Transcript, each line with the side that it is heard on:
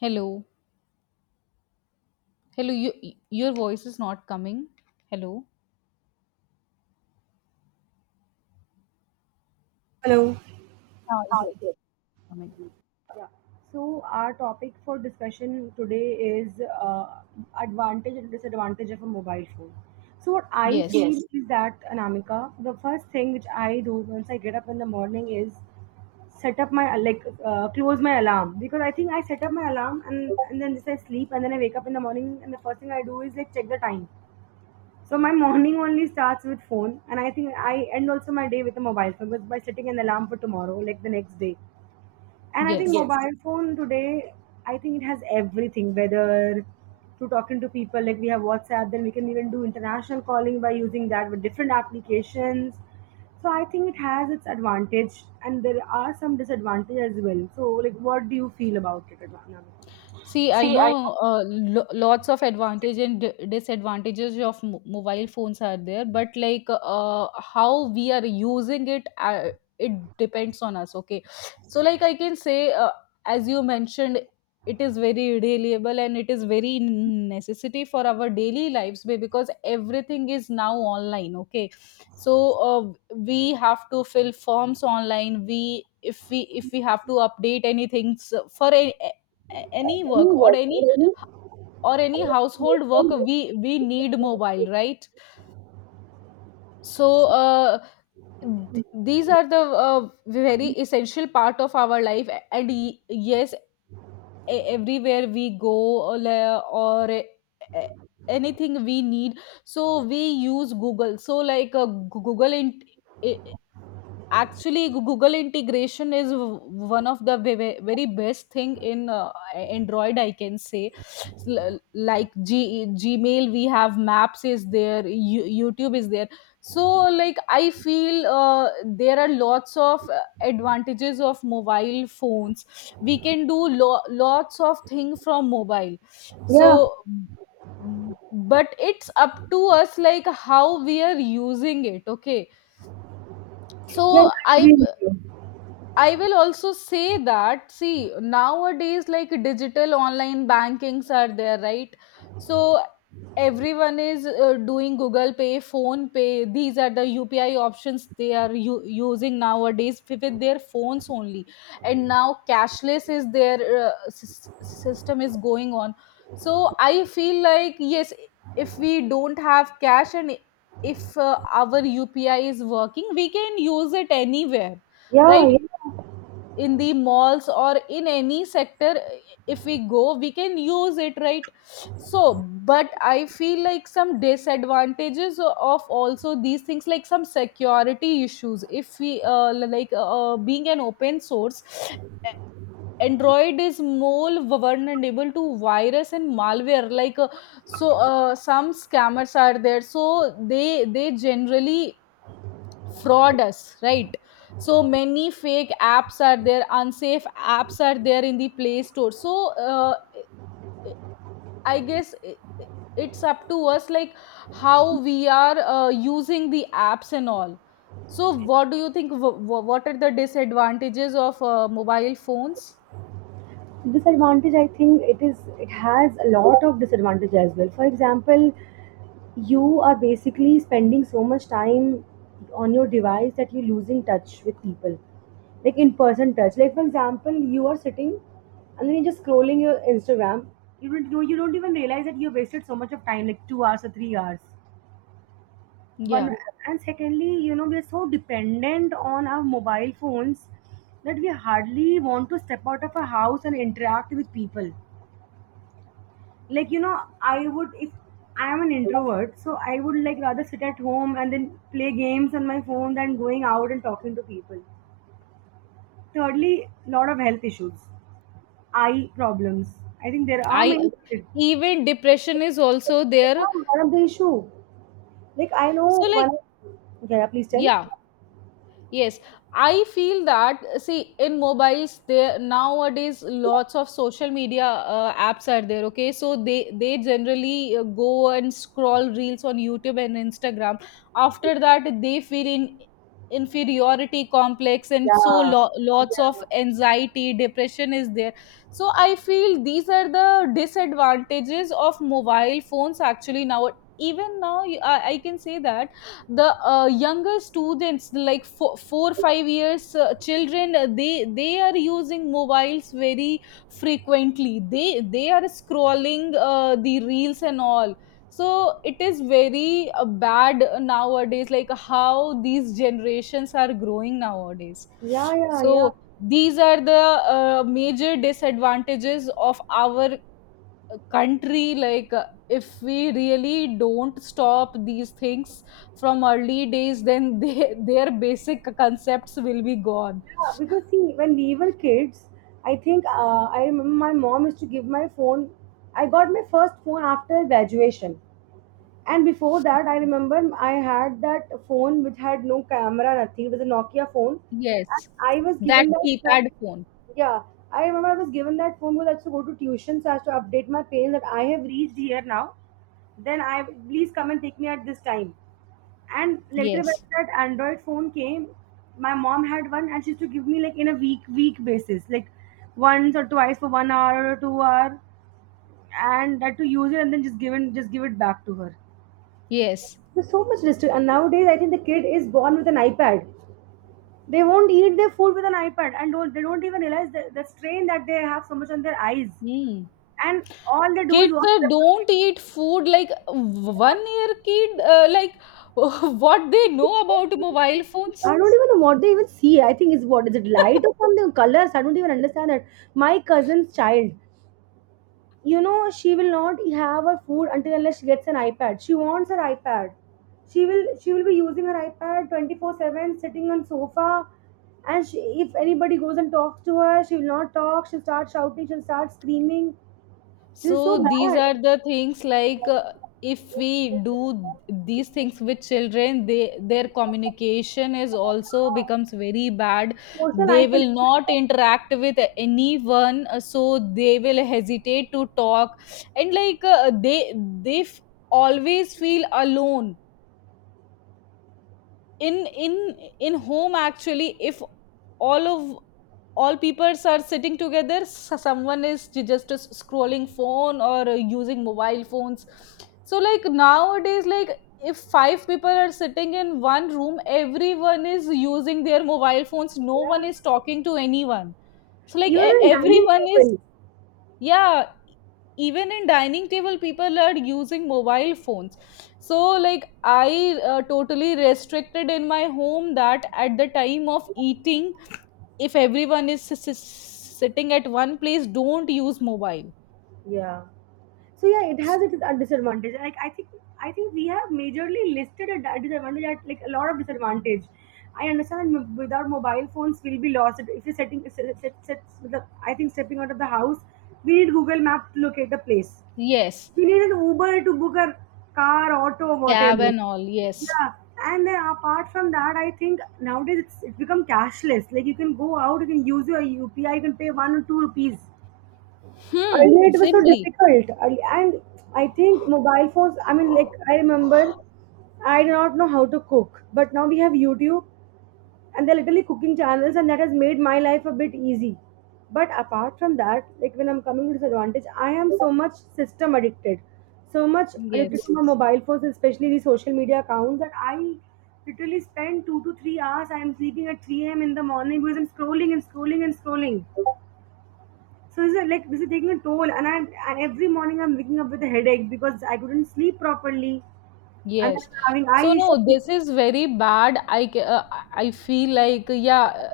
left: Hello. Hello, you, your voice is not coming. Hello.
right: Hello.
left: Ah,
right: Ah,
left: yes,
right: it is.
left: coming.
right: Yeah. So our topic for discussion today is uh, advantage and disadvantage of a mobile phone. So what I
left: Yes,
right: feel, Yes. is that Anamika, the first thing which I do once I get up in the morning is set up my like close my alarm, because I think I set up my alarm and then just I sleep and then I wake up in the morning, and the first thing I do is like check the time. So my morning only starts with phone, and I think I end also my day with a mobile phone, because by setting an alarm for tomorrow, like the next day. And I think,
left: yes.
right: Yes. mobile phone today, I think it has everything, whether to talking to people, like we have WhatsApp, then we can even do international calling by using that with different applications. So I think it has its advantage, and there are some disadvantages as well. So like, what do you feel about it, Anamika?
left: See, I
right: See, I
left: know lo lots of advantages and d disadvantages of mo mobile phones are there, but like uh, how we are using it, it depends on us. Okay, so like I can say, as you mentioned, it is very reliable and it is very necessity for our daily lives because everything is now online. Okay, so uh, we have to fill forms online. We If we have to update anything for any work or any household work we need mobile, right? So these are the very essential part of our life, yes, everywhere we go or, la- or e- e- anything we need, so we use Google. So like actually Google integration is one of the very best thing in Android, I can say. Like Gmail we have, Maps is there, YouTube is there. So like I feel there are lots of advantages of mobile phones. We can do lots of things from mobile,
right: Yeah,
left: so b- but it's up to us like how we are using it, okay?
right: yeah, I
left: So i
right: agree with you.
left: I will also say that, see, nowadays, like digital online bankings are there, right? So everyone is doing Google Pay, Phone Pay. These are the UPI options they are using nowadays with their phones only. And now cashless is their system is going on. So I feel like, yes, if we don't have cash and if our UPI is working, we can use it anywhere,
right: Yeah,
left: right?
right: yeah.
left: In the malls or in any sector, if we go, we can use it, right? So but I feel like some disadvantages of also these things, like some security issues. If we being an open source, Android is more vulnerable to virus and malware, like so some scammers are there, so they generally fraud us, right? So many fake apps are there, unsafe apps are there in the Play Store, so I guess it's up to us like how we are using the apps and all. So what do you think what are the disadvantages of mobile phones?
right: Disadvantage, I think it has a lot of disadvantage as well. For example, you are basically spending so much time on your device that you're losing touch with people, like in person touch. Like for example, you are sitting and then you're just scrolling your Instagram. You don't even realize that you've wasted so much of time, like 2 hours or 3 hours. One.
left: Yeah.
right: And secondly, we're so dependent on our mobile phones that we hardly want to step out of our house and interact with people. Like, I would, if I am an introvert, so I would like rather sit at home and then play games on my phone than going out and talking to people. Thirdly, lot of health issues, eye problems, I think there are
left: I
right: many.
left: even depression is also there.
right: Yeah, one of the issue. Like I know.
left: So
right: One.
left: like
right: Yeah, please tell.
left: yeah. Yes, I feel that, see, in mobiles, there nowadays lots of social media apps are there. Okay, so they generally go and scroll reels on YouTube and Instagram. After that, they feel in inferiority complex, and so
right: Yeah, yeah.
left: lots of
right: Yeah,
left: anxiety, depression is there. So I feel these are the disadvantages of mobile phones actually now. Even now, I can say that the younger students like four, four five years children they are using mobiles very frequently. They they are scrolling the reels and all, so it is very bad nowadays, like how these generations are growing nowadays.
right: yeah, yeah. Yeah.
left: So these are the major disadvantages of our country, like if we really don't stop these things from early days, then they, their basic concepts will be gone.
right: Because see, when we were kids, I think I remember my mom used to give my phone. I got my first phone after graduation. And before that, I remember I had that phone which had no camera, nothing. It was a Nokia phone. And
left: Yes.
right: I was
left: That
right: given that phone.
left: keypad phone.
right: Yeah, I remember I was given that phone because I had to go to tuition, so I had to update my parents that I have reached here now. Then I please come and pick me at this time. And later when
left: Yes.
right: that Android phone came, my mom had one and she used to give me, like, in a week basis, like once or twice for 1 hour or 2 hour, and that to use it and then just give it back to her.
left: Yes.
right: There's so much restriction. And nowadays, I think the kid is born with an iPad. They won't eat their food with an iPad, and don't they don't even realize the strain that they have so much on their eyes.
left: Hmm.
right: And all they do is
left: Kids
right: watch.
left: don't eat food like 1 year kid, like what they know about mobile phones?
right: I don't even know what they even see. I think is, what is it, light or something, colors? I don't even understand that. My cousin's child. She will not have her food until unless she gets an iPad. She wants her iPad. She will be using her iPad 24/7, sitting on sofa. And if anybody goes and talks to her, she will not talk, she'll start shouting, she'll start screaming. This is
left: So
right: so
left: these
right: bad.
left: are the things, like if we do these things with children, they their communication is also becomes very bad.
right: Social
left: They will
right: isolation.
left: not interact with anyone, so they will hesitate to talk, and like they always feel alone in in home. Actually, if all of all peoples are sitting together, someone is just scrolling phone or using mobile phones. So like nowadays, like if five people are sitting in one room, everyone is using their mobile phones, no
right: Yeah.
left: one is talking to anyone. So like
right: Even on dining
left: everyone is,
right: table.
left: yeah, even in dining table people are using mobile phones. So like I totally restricted in my home that at the time of eating, if everyone is sitting at one place, don't use mobile.
right: Yeah. So yeah, it
left: S-.
right: has its a disadvantage. Like I think we have majorly listed a disadvantage at like a lot of disadvantage. I understand without mobile phones we'll be lost. If you're setting, I think stepping out of the house, we need Google Map to locate the place.
left: Yes.
right: We need an Uber to book a car, auto,
left: Cab
right: whatever.
left: and all, yes.
right: Yeah, and then apart from that, I think nowadays it's become cashless. Like you can go out, you can use your UPI, you can pay 1 or 2 rupees.
left: Hmm,
right: Earlier it was so
left: simply.
right: difficult, and I think mobile phones, I mean, like I remember I did not know how to cook, but now we have YouTube, and they're literally cooking channels, and that has made my life a bit easy. But apart from that, like when I'm coming to disadvantage, I am so much system addicted, so much addicted
left: Yes.
right: to my mobile phones, especially the social media accounts, that I literally spend 2 to 3 hours. I am sleeping at 3 a.m. in the morning because I'm scrolling and scrolling and scrolling. So is it, like, this is taking a toll, and every morning I'm waking up with a headache because I couldn't sleep properly, and then
left: Yes.
right: I'm having eye
left: So no,
right: issues.
left: this is very bad. I feel like, yeah,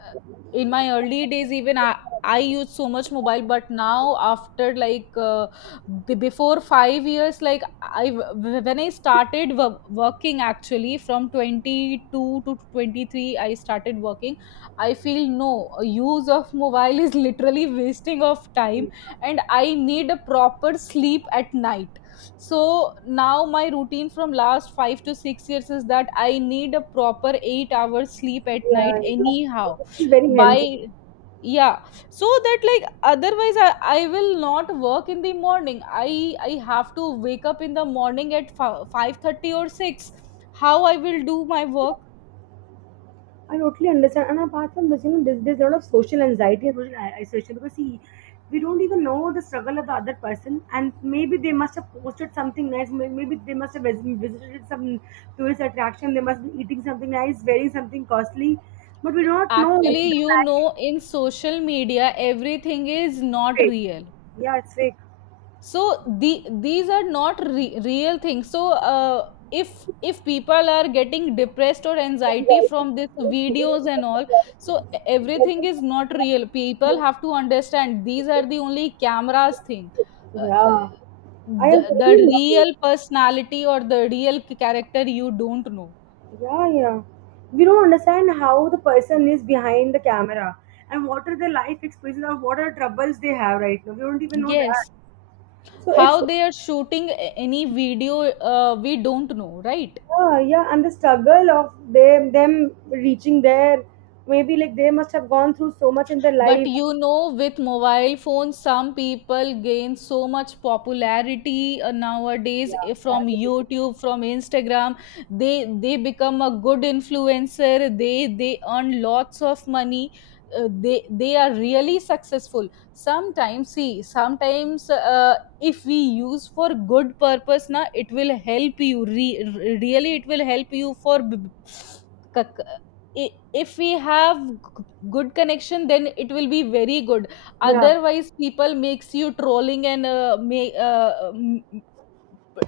left: in my early days even I used so much mobile, but now after like before 5 years, like when I started working actually from 22 to 23, I started working. I feel no use of mobile is literally wasting of time, and I need a proper sleep at night. So now my routine from last 5 to 6 years is that I need a proper 8 hours sleep at night
right: Yeah, yeah.
left: anyhow.
right: This is very
left: By,
right: healthy.
left: yeah, so that like otherwise I will not work in the morning. I I have to wake up in the morning at 5:30 or 6. How I will do my work?
right: I totally understand. And apart from this, there's a lot of social anxiety and social isolation, because see, we don't even know the struggle of the other person, and maybe they must have posted something nice. Maybe they must have visited some tourist attraction. They must be eating something nice, wearing something costly, but we do not know
left: Actually,
right: the
left: you
right: life.
left: know, in social media, everything is
right: Is
left: not
right: fake.
left: real.
right: Yeah, it's fake.
left: So the these are not real things. So if people are getting depressed or anxiety from these videos and all, so everything is not real. People have to understand these are the only cameras thing. uh,
right: Yeah, I agree
left: the
right: with you.
left: real personality or the real character you don't know.
right: Yeah, yeah. We don't understand how the person is behind the camera, and what are their life experiences, or what are troubles they have right now. We don't even know that.
left: Yes.
right: So
left: How
right: it's,
left: they are shooting any video, we don't know, right?
right: yeah, yeah, and the struggle of them reaching there. Maybe like they must have gone through so much in their
left: But
right: life.
left: you know, with mobile phones, some people gain so much popularity nowadays
right: Yeah, that
left: from
right: is it.
left: YouTube, from Instagram. They become a good influencer. They earn lots of money. They they are really successful. Sometimes, see, sometimes if we use for good purpose, na, it will help you. Really, it will help you for. If we have good connection, then it will be very good.
right: Yeah,
left: Otherwise people makes you trolling and may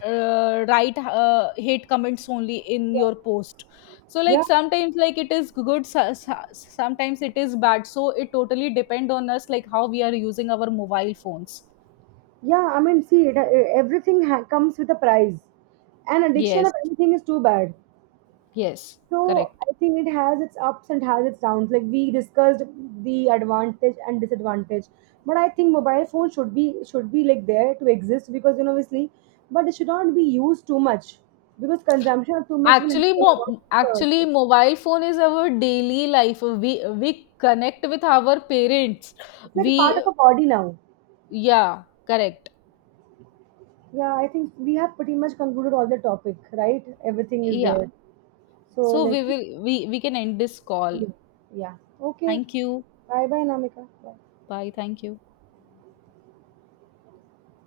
left: write hate comments only in your post. So
right: yeah.
left: like sometimes like it is good, sometimes it is bad, so it totally depend on us like how we are using our mobile phones.
right: Yeah, I mean, see, everything comes with a price, and addiction of
left: Yes.
right: anything is too bad.
left: Yes.
right: So
left: Correct.
right: I think it has its ups and has its downs. Like we discussed the advantage and disadvantage, but I think mobile phone should be like there to exist because, obviously, but it should not be used too much because consumption of too much will. uh,
left: Actually mobile phone is our daily life, we connect with our parents,
right: It's like a
left: we.
right: part of our body now.
left: Yeah, correct.
right: Yeah, I think we have pretty much concluded all the topic, right? Everything is
left: Yeah.
right: there. So
left: So
right: like.
left: we will we can end this call.
right: Yeah. Yeah. Okay.
left: Thank you.
right: Bye bye, Namika. Bye.
left: Bye. Thank you.